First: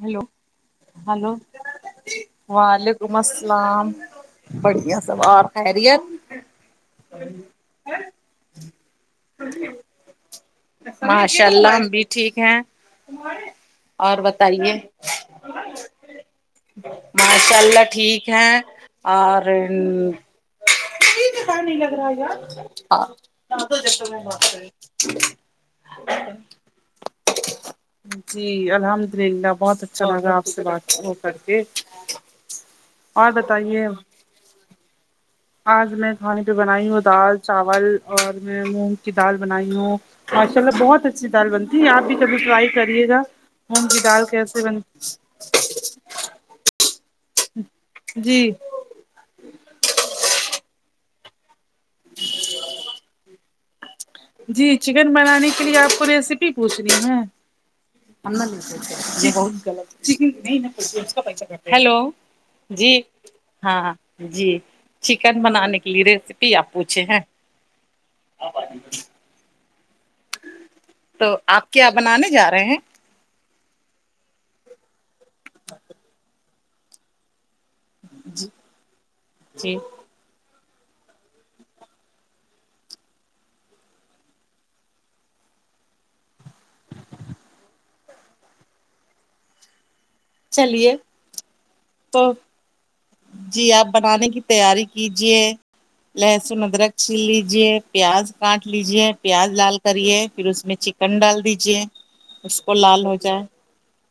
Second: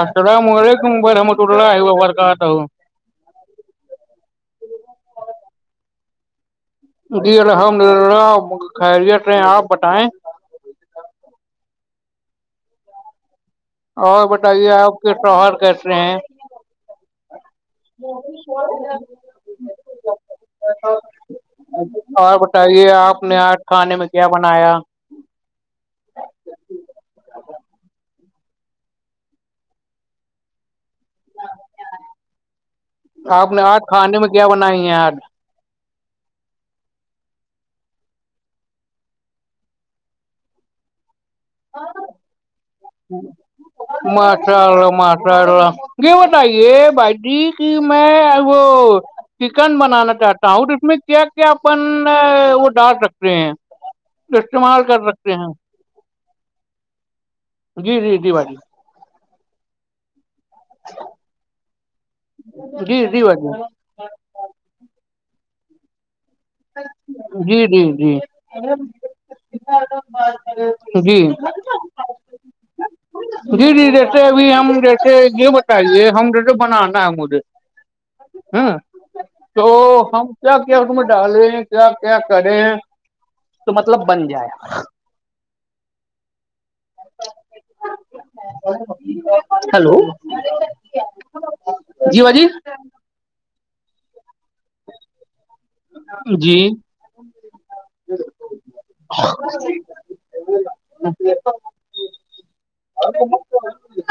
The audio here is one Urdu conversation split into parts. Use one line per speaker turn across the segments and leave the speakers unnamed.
ہیلو
اسرام ویک برے ہم توٹلہ آئی با بار کا آ تھا ہ
عم السلام بڑھیا س اور خری
جی الحمد للہ خیریت رہ آپ بتائیں
ماشاء اللہ ہم بھی ٹھیک ہیں
اور بتائیے آپ کے توہار کیسے ہیں
ماشاء اللہ ٹھیک ہے اور ہے نہیں لگ رہا
اور بتائیے
یار
آپ نے آج کھانے میں کیا بنایا
اچ جی الحمد للہ بہت اچھا لگا آپ سے بات کر کے اور
آپ نے
بتائیے
آج کھانے میں کیا بنائی ہیں ار
آج میں کھانے پہ بنائی ہوں دال چاول اور میں مونگ کی دال بنائی ہوں ماشاء اللہ بہت اچھی دال بنتی ہے آپ بھی کبھی فٹرائی کریے گا مونگ کی دال کیسے بن
مشلہا مشلہا گ ہوتئی ہے بائیٹی میں
جی
وہ چکن بنانا چاہتا ہوں اور اس میں کیا کیا اپن وہ ڈال سکتے ہیں
جی
استعمال کر
چکن
سکتے ہیں
بنانے کے لیے آپ کو ریسیپی پوچھ رہی ہے
جی جی جی بھائی
بہت کا ہیلو جی ہاں جی چکن بنانے کے لیے ریسیپی آپ پوچھے ہیں
جی جی جی جی
تو آپ کیا بنانے جا رہے ہیں
جی جی جیسے ابھی ہم جیسے یہ بتائیے ہم جیسے بنانا ہے مجھے ہاں تو
جی
ہم کیا کیا تمیں ڈالیں کیا کیا کریں تو مطلب بن جائے ہلو
چلیے تو
جی
جی آپ بنانے کی تیاری کیجیے
ہ
لہسن ادرک چل لیجے پیاز کاٹ لیجے پیاز لال کریے پھر اس میں چ کن ڈال دیجے اس کو لال ہو جائے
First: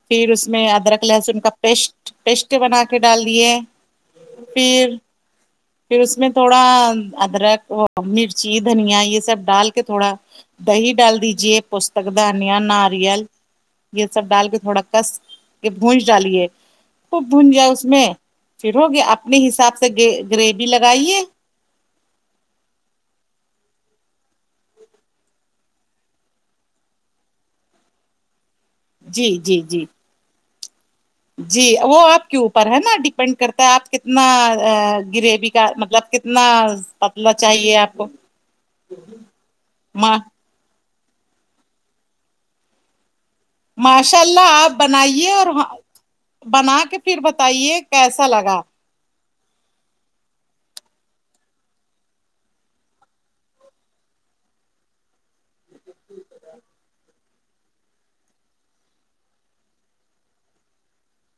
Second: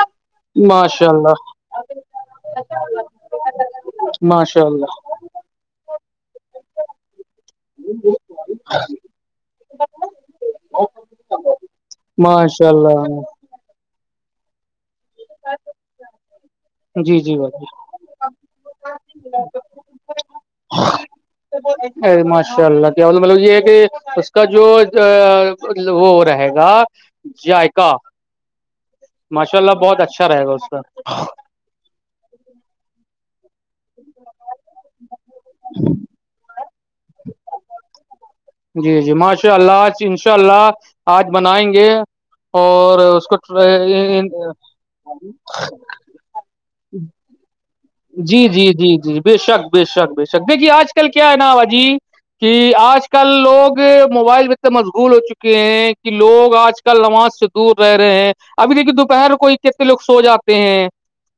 پھر اس میں ادرک
ماشاء
لہسن
اللہ
کا پیسٹ پیسٹ بنا کے ڈال دیے پھر
ہ
پھر اس میں تھوڑا ادرک مرچی دھنیا یہ سب ڈال کے تھوڑا دہی ڈال دیجے پستک دھانیا
ماشاء اللہ
ناریل یہ سب ڈال کے تھوڑا کس کے بھج ڈالیے
جی
خوب
جی
بھج
بھائی
جائے اس میں پھر ہوگے اپنے حساب سے گریوی لگائیے
ا ماشاء اللہ کیاول مطلب یہ ہے کہ اس کا جو وہ رہے گا جذائقا
جی
ماشاء
جی
اللہ
جی
بہت اچھا رہے گا اس کا
جی وہ آپ کے اوپر ہے نا ڈیپینڈ کرتا ہے آپ کتنا گری کا مطلب کتنا پتلا چاہیے آپ کو
جی جی ماشاء اللہج انشاء اللہ آج بنائیں گے اور اس کو
ماشاء اللہ آپ بنائیے اور بنا کے پھر بتائیے کیسا
جی
لگا
جی جی جی بے شک بے شک بے شک دیکھیے آج کل کیا ہے نا باجی کہ آج کل لوگ موبائل بھیتنے مشغول ہو چکے ہیں کہ لوگ آج ک نماز سے دور رہے ہیں ابھی دیکھیے دوپہر کوئی کتنے لوگ سو جاتے ہیں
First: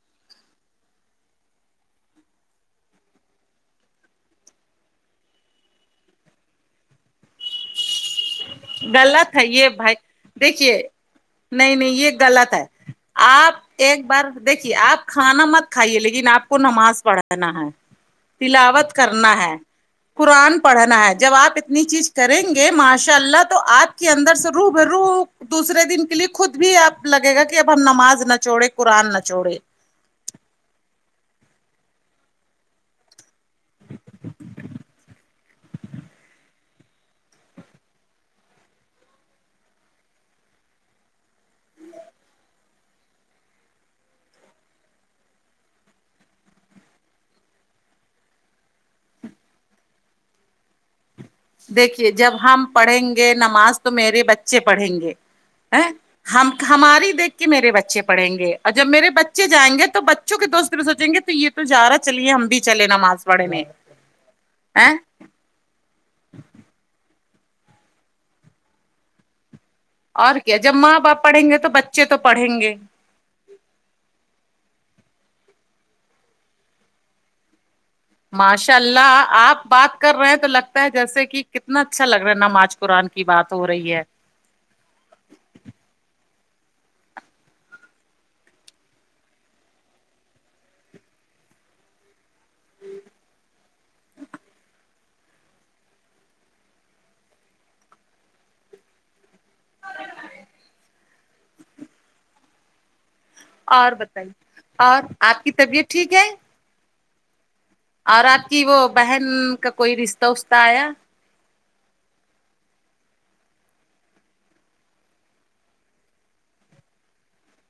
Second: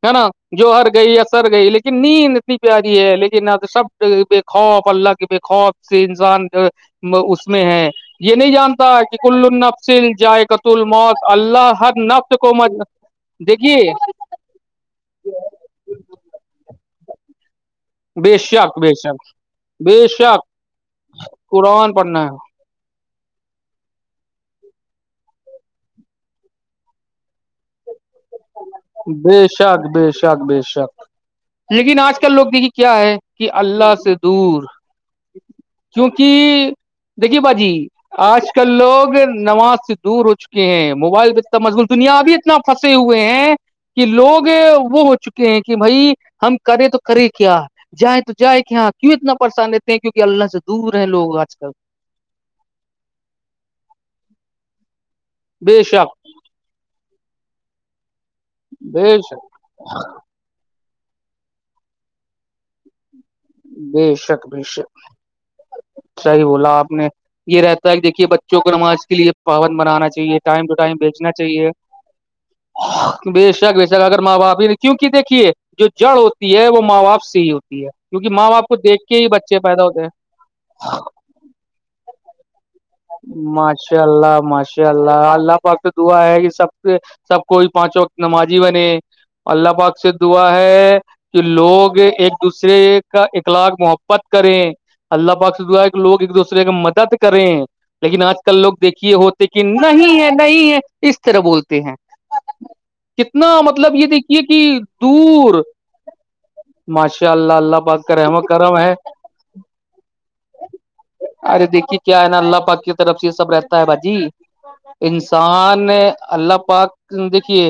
ہے نا جوہر گئی ہے گئی لیکن نیند اتنی پیاری ہے لیکن شبد بے خوف اللہ کے بے خوف سے انسان اس میں ہے یہ نہیں جانتا کہ
غلط
کل
ہے
ال
یہ بھائی
نفسل جائے قت ال
دیکھیے
موت اللہ
نہیں نہیں
ہر
یہ
نفس
غلط
کو
ہے آپ
دیکھیے
ایک بار دیکھیے آپ کھانا مت کھائیے لیکن آپ کو نماز پڑھانا ہے
بے شک بے
تلاوت
شک
کرنا ہے
بے شک
قرآن پڑھنا ہے جب آپ اتنی
قرآن
چیز
پڑھنا
کریں
ہے
گے کہ ماشاء اللہ تو آپ کے اندر سے رو ب رو دوسرے دن کے لیے خود بھی آب لگے گا کہ اب ہم نماز نہ چوڑے
بے شک بے شک بے شک لیکن آج کل لوگ دیکھیے کیا ہے کہ اللہ سے دور کیونکہ دیکھیے باجی آج کل لوگ نماز سے دور ہو چکے ہیں موبائل پہتنا مشغول دنیا ابھی ہے تنا پھنسے ہوئے ہیں کہ لوگ وہ ہو چکے ہیں کہ بھائی ہم کریں تو کرے کیا جائیں تو جائے کہ ہاں کیوں اتنا پریشان لیتے ہیں کیوںکہ اللہ سے دور ہیں لوگ آج کل
دیکھیے جب ہم پڑھیں گے نماز تو میرے بچے پڑھیں گے
بے شک
ہم ہماری دیکھ کے میرے بچے پڑھیں گے اور جب میرے
بے شک
بچے جائیں گے تو چونکہ دوست دن سوچیں گے تو یہ تو جا رہا چلیے ہم بھی چلے ن مااز
ب شک ب شک ا صحی بولا آپ نے یہ رہتا ہے کہ دیکھیے بچوں کو نماز کے لیے پاون بنانا
اور
چاہیے
کیا
ٹائم ٹو
جب
ٹائم
ماں باپ
بیچنا
پڑھیں گے تو
چاہیے
بچے تو پڑھیں گے
بے شک وشک اگر ماں باپ ہی نہیں کیونکہ دیکھیے جو جڑ ہوتی ہے وہ ماں باپ سے ہی ہوتی ہے کیونکہ ماں باپ
ماشاء
کو دیکھ کے
اللہ
ہی بچے
آپ
پیدا
بات
ہوتے
کر رہے ہیں تو لگتا ہے جیسے کہ کتنا اچھا لگ رہا نم آج
ماشاء اللہ ماشاءلہ اچا اللہ اللہ پقت دعا ہے کہ سب سب کوئی پانچ وقت نمازی بنے اللہ پاک سے دعا ہے کہ لوگ ایک دوسرے کا اخلاق محبت کریں اللہ پاک سا کہ لوگ ایک دوسرے کی مدد کریں لیکن آج کل لوگ دیکھیے ہوتے کہ نہیں ہے نہیں ہے اس طرح بولتے ہیں کتنا مطلب
اور
یہ
بتائیے
دیکھیے کہ
اور آپ کی
دور
طبیعت ٹھیک ہے
ماشاء اللہ اللہ پاک کا
اور
رحم و
آپ کی
کرم
وہ
ہے
بہن کا کوئی رشتہ وشہ آیا
ارے دیکھیے کیا ہے نا اللہ پاک کی طرف سے یہ سب رہتا ہے بھاجی انسان اللہ پاک دیکھیے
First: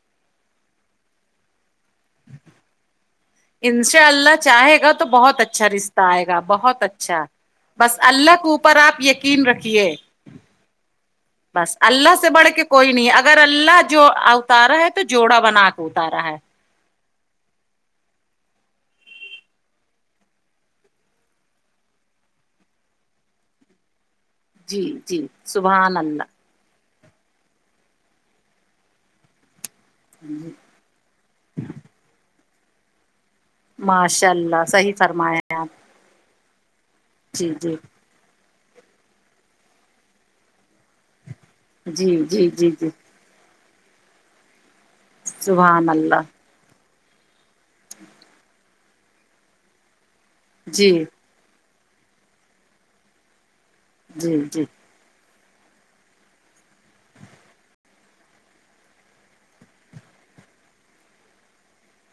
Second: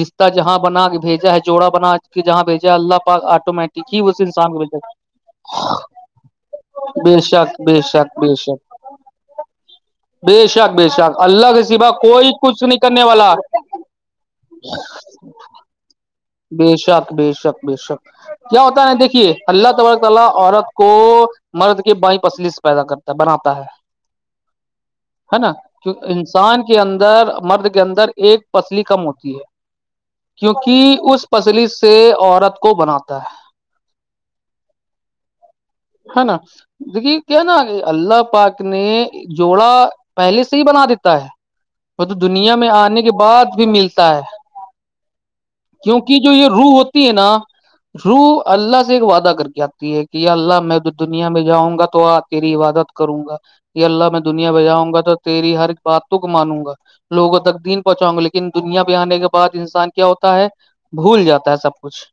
رشتہ جہاں بنا کے بھیجا ہے جوڑا بنا کے جہاں بھیجا ہے اللہ پاک آٹومیٹک ہی
انشاء
اس
اللہ
انسان کو
چاہے
بھیجا
گا
ہے۔
تو بہت اچھا رشتہ آئے گا بہت
بے
اچھا
شک بے
بس
شک بے
اللہ کے
شک
اوپر آپ یقین رکھیے
بے شک بے شک اللہ کے
بس
سوا
اللہ سے
کوئی
بڑھ
کچھ
کے کوئی
کرنے
نہیں
والا
اگر اللہ جو اتارا ہے تو جوڑا بنا کے اتارا ہے
بے شک بے شک بے شک کیا ہوتا ہےا دیکھیے اللہ تبارک تعالی عورت کو مرد کے بائیں پسلس پیدا کرتا بناتا ہے
جی جی
ہے نا جو
سبحان اللہ
انسان کے کے اندر مرد کے اندر ایک پسلی کم ہوتی ہے کیونکہ اس پسلی سے عورت کو بناتا ہے
ماشاء اللہ صحیح فرمایا آپ
ہے نا دیکھے کیا ہیں
جی
نا کہ
جی
اللہ پاک نے جوڑا پہلے سے ہی بنا دیتا ہے تو
جی جی
دنیا میں
جی جی
آنے کے بعد بہت بھی ملتا ہے
صح [inaudible]
کیونکہ جو یہ روح ہوتی ہے نا روح اللہ سے ایک وعدہ کر کے آتی ہے کہ اللہ میں
جی
دنیا میں جاؤں گا تو آ تری عبادت کروں گا یہ اللہ میں
جی
دنیا
جی
بجاؤں گا تو تیری ہر باتوں کو مانوں گا لوگوں تک دین پہنچاں گا لیکن دنیا پے آنے کے بعد انسان کیا ہوتا ہے بھول جاتا ہے سب کچھ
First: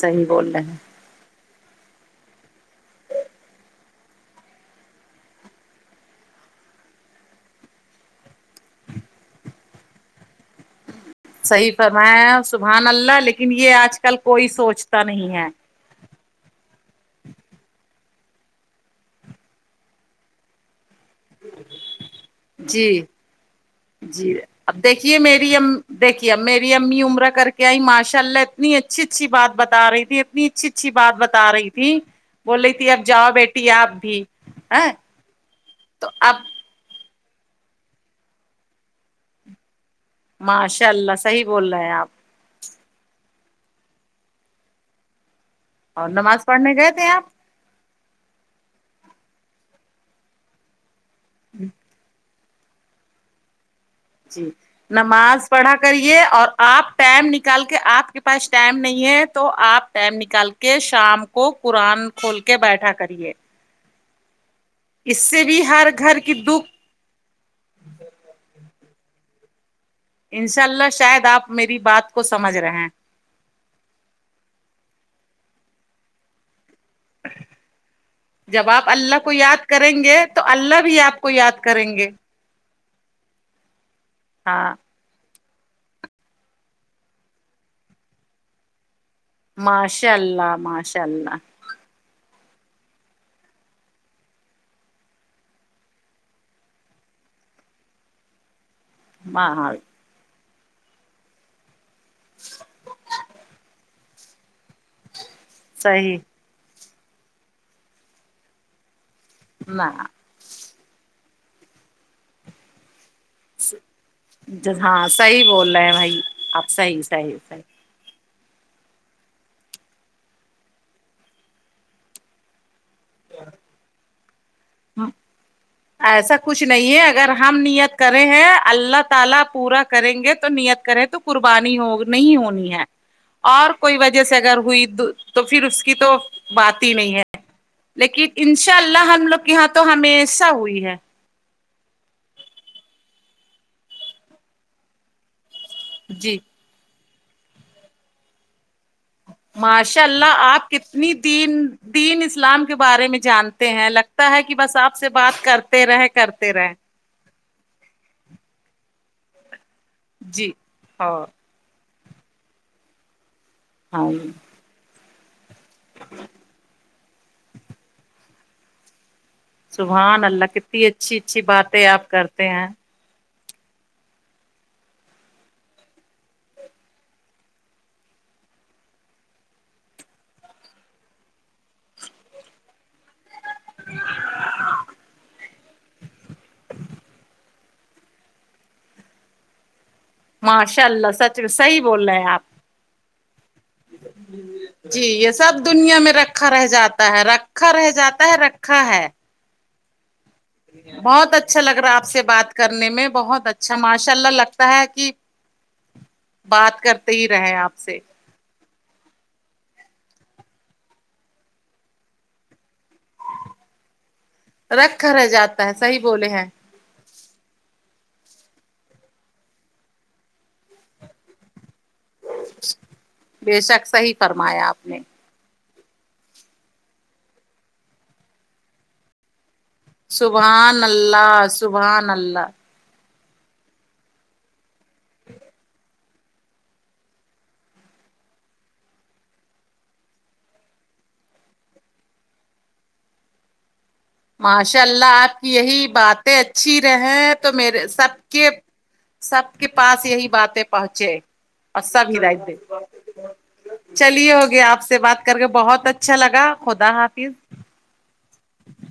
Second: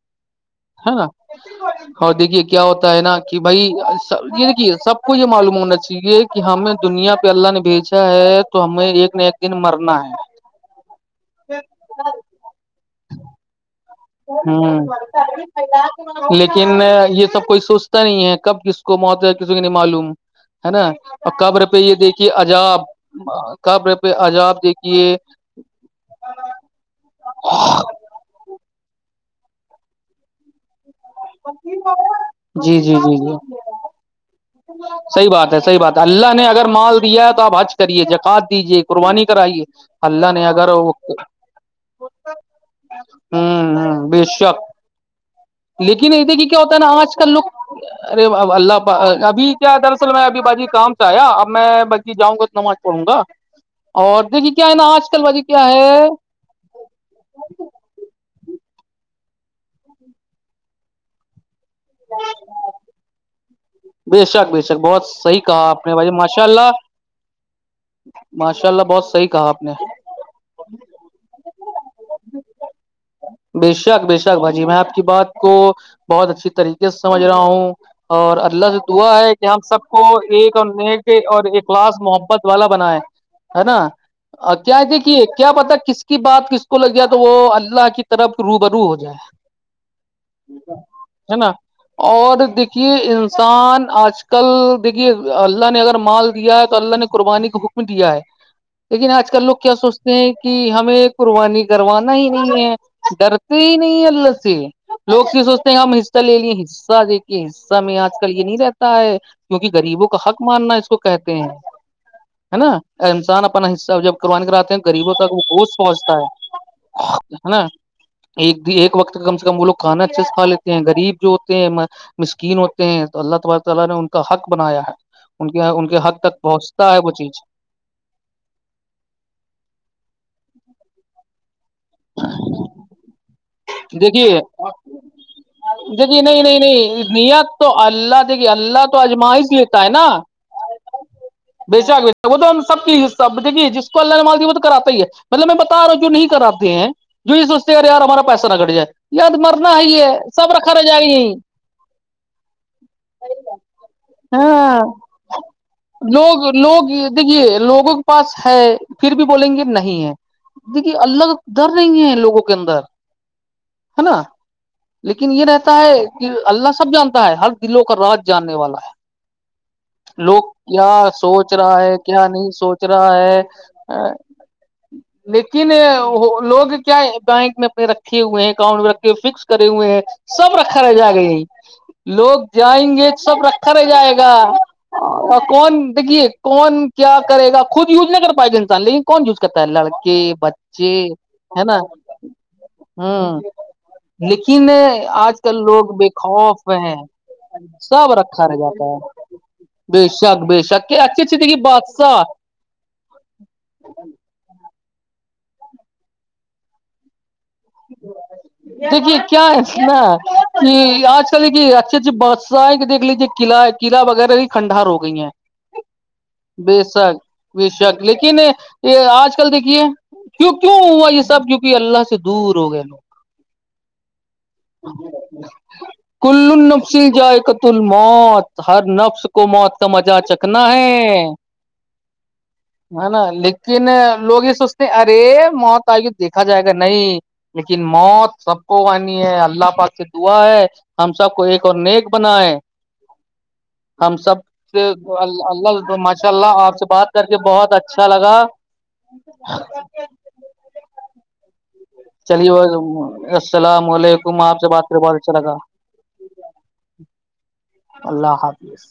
صحیح بول رہے ہیں
ہے نا [unintelligible] اور دیکھیے کیا ہوتا ہے نا کہ بھائ ایسا یہ دیکھیے سب کو یہ معلوم ہونا چاہیے کہ ہمیں دنیا پہ اللہ نے بھیجا ہے تو ہمیں ایک نہ ایک دن مرنا ہے
صحیح فرمایا ہیں سبحان اللہ لیکن یہ آج کے
[inaudible] لیکن یہ سب کوئی سوچتا نہیں ہے کب کس کو موت کسی کے نہیں معلوم ہے نا اور قبر پہ یہ دیکھیے عجاب
جی
قبر پہ
جی
عجاب
اب دیکھیے میری ا دیکھیے اب میری امی عمرہ کر کے آئی ماشاءاللہ اتنی اچھی اچھی بتا رہی تھی اتنی اچھی اچھی ب آ رہی تھی بول رہی تھی اب جاؤ بیٹی آپ بھی ا
صحی بات ہے صحی بات ہے
تو
اللہ
اب
نے اگر مال دیا ہے تو آپ حج کریے زاکات دیجیے قربانی کرائیے اللہ نے اگرگر
ماشاء
ہوں
اللہ صحیح بول رہے ہیں آپ
ہ بے شک
اور
لیکن ایسے کہ
نماز
کیا
پڑھنے
ہوتا نا
گئے تھے
آج
آپ
کل لوگ ارے اللہ ابھی کیا دراصل میں ابھی باجی کام اب میں بلکی جاؤں گا تو نماز پڑھوں گا اور
جی
دیکھیے کیا ہے نا آج کل باجی
نماز
کیا
پڑھا
ہے
کریے اور آپ ٹائم نکال کے آپ کے پاس ٹائم نہیں ہے تو آپ ٹم نکال کے شام کو قرآن کھول کے بیٹھا کریے
بے شک بے شک بہت
اس
صحی
سے بھی
کہا آپ
ہر
نے بھائی
گھر کی
ماشاء
دکھ
اللہ ماشاء اللہ بہت صحیح کہا آپ نے
انشاء اللہ شاید آپ میری بات کو سمجھ رہے ہیں
بے شک بے شک باجی میں آپ کی بات کو بہت اچھی طریق سمجھ رہا ہوں اور
جب
اللہ سے
آپ
دعا
کو
ہے کہ ہم
یاد
سب
کریں
کو
گے تو
ایک اور
اللہ بھی
ن
آپ کو
اور
یاد
ایک
کریں
کلاس
گے
محبت پت والا بنا ہے ہے نا
ہاں
کیا ہے دیکھیے کیا پتا کس کی بات کس کو لگ جائے تو وہ اللہ کی طرف روبرو ہو جائے
ماشاء اللہ ماشاء اللہ
ہے نا اور دیکھیے انسان آج کل دیکھیے اللہ نے اگر مال دیا ہے تو اللہ نے قربانی کو حکم دیا ہے لیکن آج کل لوگ
ماں
کیا سوچتے ہیں کہ ہمیں قربانی کروانا ہی نہیں ہے ڈرتے ہی نہیں اللہ سے لوگ سے سوچتے ہیں ہم
صحیح
حصہ لے لیے دیک کے حصہ میں آج کل یہ نہیں رہتا ہے کیونکہ
نہ
غریبوں کا حق ماننا اس کو کہتے ہیں ہے نا انسان اپنا حصہ جب کروانے کراتتے ہیں
ہاں
غریبوں کا
صحیح
گوشت
بول رہے ہیں
پہنچتا
بھائی آپ صحیح
ہے
صحیح
ہے
صحیح
نا ایک ایک وقت کم سے کم وہ لوگ کھانا اچھے سے کھا لیتے ہیں غریب جو ہوتے ہیں مسکین ہوتے ہیں تو اللہ تعبیرات تالا نے ان کا حق بنایا ہے ان کے حد
ایسا
تک
کچھ نہیں
پہنچتا
ہے
وہ
اگر
چیز
ہم نیت کریں ہیں اللہ تعالی پورا کریں گے تو نیت کریں تو قربانی ہوگی نہیں ہونی ہے اور کوئی وجہ سے
دیکھیے
اگر ہوئی تو پھر اس کی تو
دیکھیے نہیں نہیں
بات ہی نہیں ہے
نیت تو اللہ
لیکن
دیکھیے
انشاء
تو
اللہ ہم لوگ کے یہاں تو ہمیشہ ہوئی ہے
بےچک وہ تو ہم سب کی دیکھیے جس کو اللہ نے مالتی وہ تو کراتا ہی ہے مطلب میں بتا رہا ہوں جو نہیں
جی
کراتے ہیں جو یہ سوچتے اےیار ہمارا پیسہ نہ گٹ جائے یار مرنا ہے
ماشاء
یہ
اللہ
سب
آپ
رکھا رہ جائے
کتنی
گا یہیں
دین دین اسلام کے بارے میں جانتے ہیں ل تا ہے کہ بس
ہاں
آپ سے بات کرتے رہ
لوگ
کرتے رہے
لوگ دیکھیے لوگوں کے پاس ہے پھر بھی بولیں گے نہیں ہے
جی
دیکھیے
اور
الگ ڈر رہی ہیں لوگوں کے اندر ہے
ہاں
نا لیکن یہ رہتا ہے کہ اللہ سب جانتا ہے ہر دلوں کا راج جاننے والا ہے
سبحان
لوگ
اللہ کتنی
کیا
اچھی اچھی
سوچ رہا
باتیں
ہے
آپ
کیا
کرتے
نہیں
ہیں
سوچ رہا ہے لیکن وہ لوگ کیا بینک میں اپنے رکھے ہوئے ہیں اکاؤنٹ میں رکھے ہوئے فکس کرے ہوئے ہیں سب رکھا رہ جائے گا یہیں لوگ جائیں گے تو سب رکھا رہ جائے گا کون دیکھیے کون کیا کرے گا خود یوز نہیں کر پائے گا انسان لیکن کون یوز کرتا ہے لڑک کہ بچے
صح بول رہے ہیں آپ
ہاں لیکن
جی یہ
آج کل
سب
لوگ
دنیا
بے
میں رکھا
خوف
رہ
ہیں
جاتا ہے رکھا رہ
سب
جاتا ہے
رکھا رہ جاتا ہے بے شک بے شک کہ اچھی
بہت
اچھی تھی کہ
اچھا لگ رہا آپ
بادشاہ
سے بات کرنے میں بہت اچھا ماشاء اللہ لگتا ہے کہ بات کرتے ہی رہے آپ سے
دیکھیے کیا ہے ن کہ آج کل دیکھیے اچھیے اچھے بادشاہیں کہ دیکھ لیجیے قلع قعہ وغیرہ بھی کھنڈار ہو
رکھا
گئی
رہ
ہیں
جاتا ہے صحیح بولے ہیں
بےسک بے شک لیکن یہ آج کل دیکھیے کیوں کیوں ہوا یہ سب جوک اللہ سے دور ہو گئے لوگ
بے شک صحی فرمایا آپ نے
کل نفسل جائے قت ال موات ہر نفس کو موت کا مزا چکنا
سبحان
ہے
اللہ سبحان اللہ
ہے نا لیکن لوگ یہ سوچتے ہیں ارے موت آئی دیکھا جائے گا نہیں لیکن موت سب کو وانی ہے اللہ پاک سے دعا ہے ہم سب کو ایک اور نیک بناائے ہم سب
ماشاء
سے
اللہ آپ کی یہی
اللہ ماشاء
باتیں
اللہ آپ
اچھی
سے بات کر
رہیں
کے
تو
بہت
میرے
اچھا
سب
لگا
کے سب کے پاس یہی باتیں پہنچے اور سب ہدات
چلیے
د چلیے ہوگیا آپ سے بات کر کے بہت اچھا اچھا لگا خدا حافظ
اللہ حافظ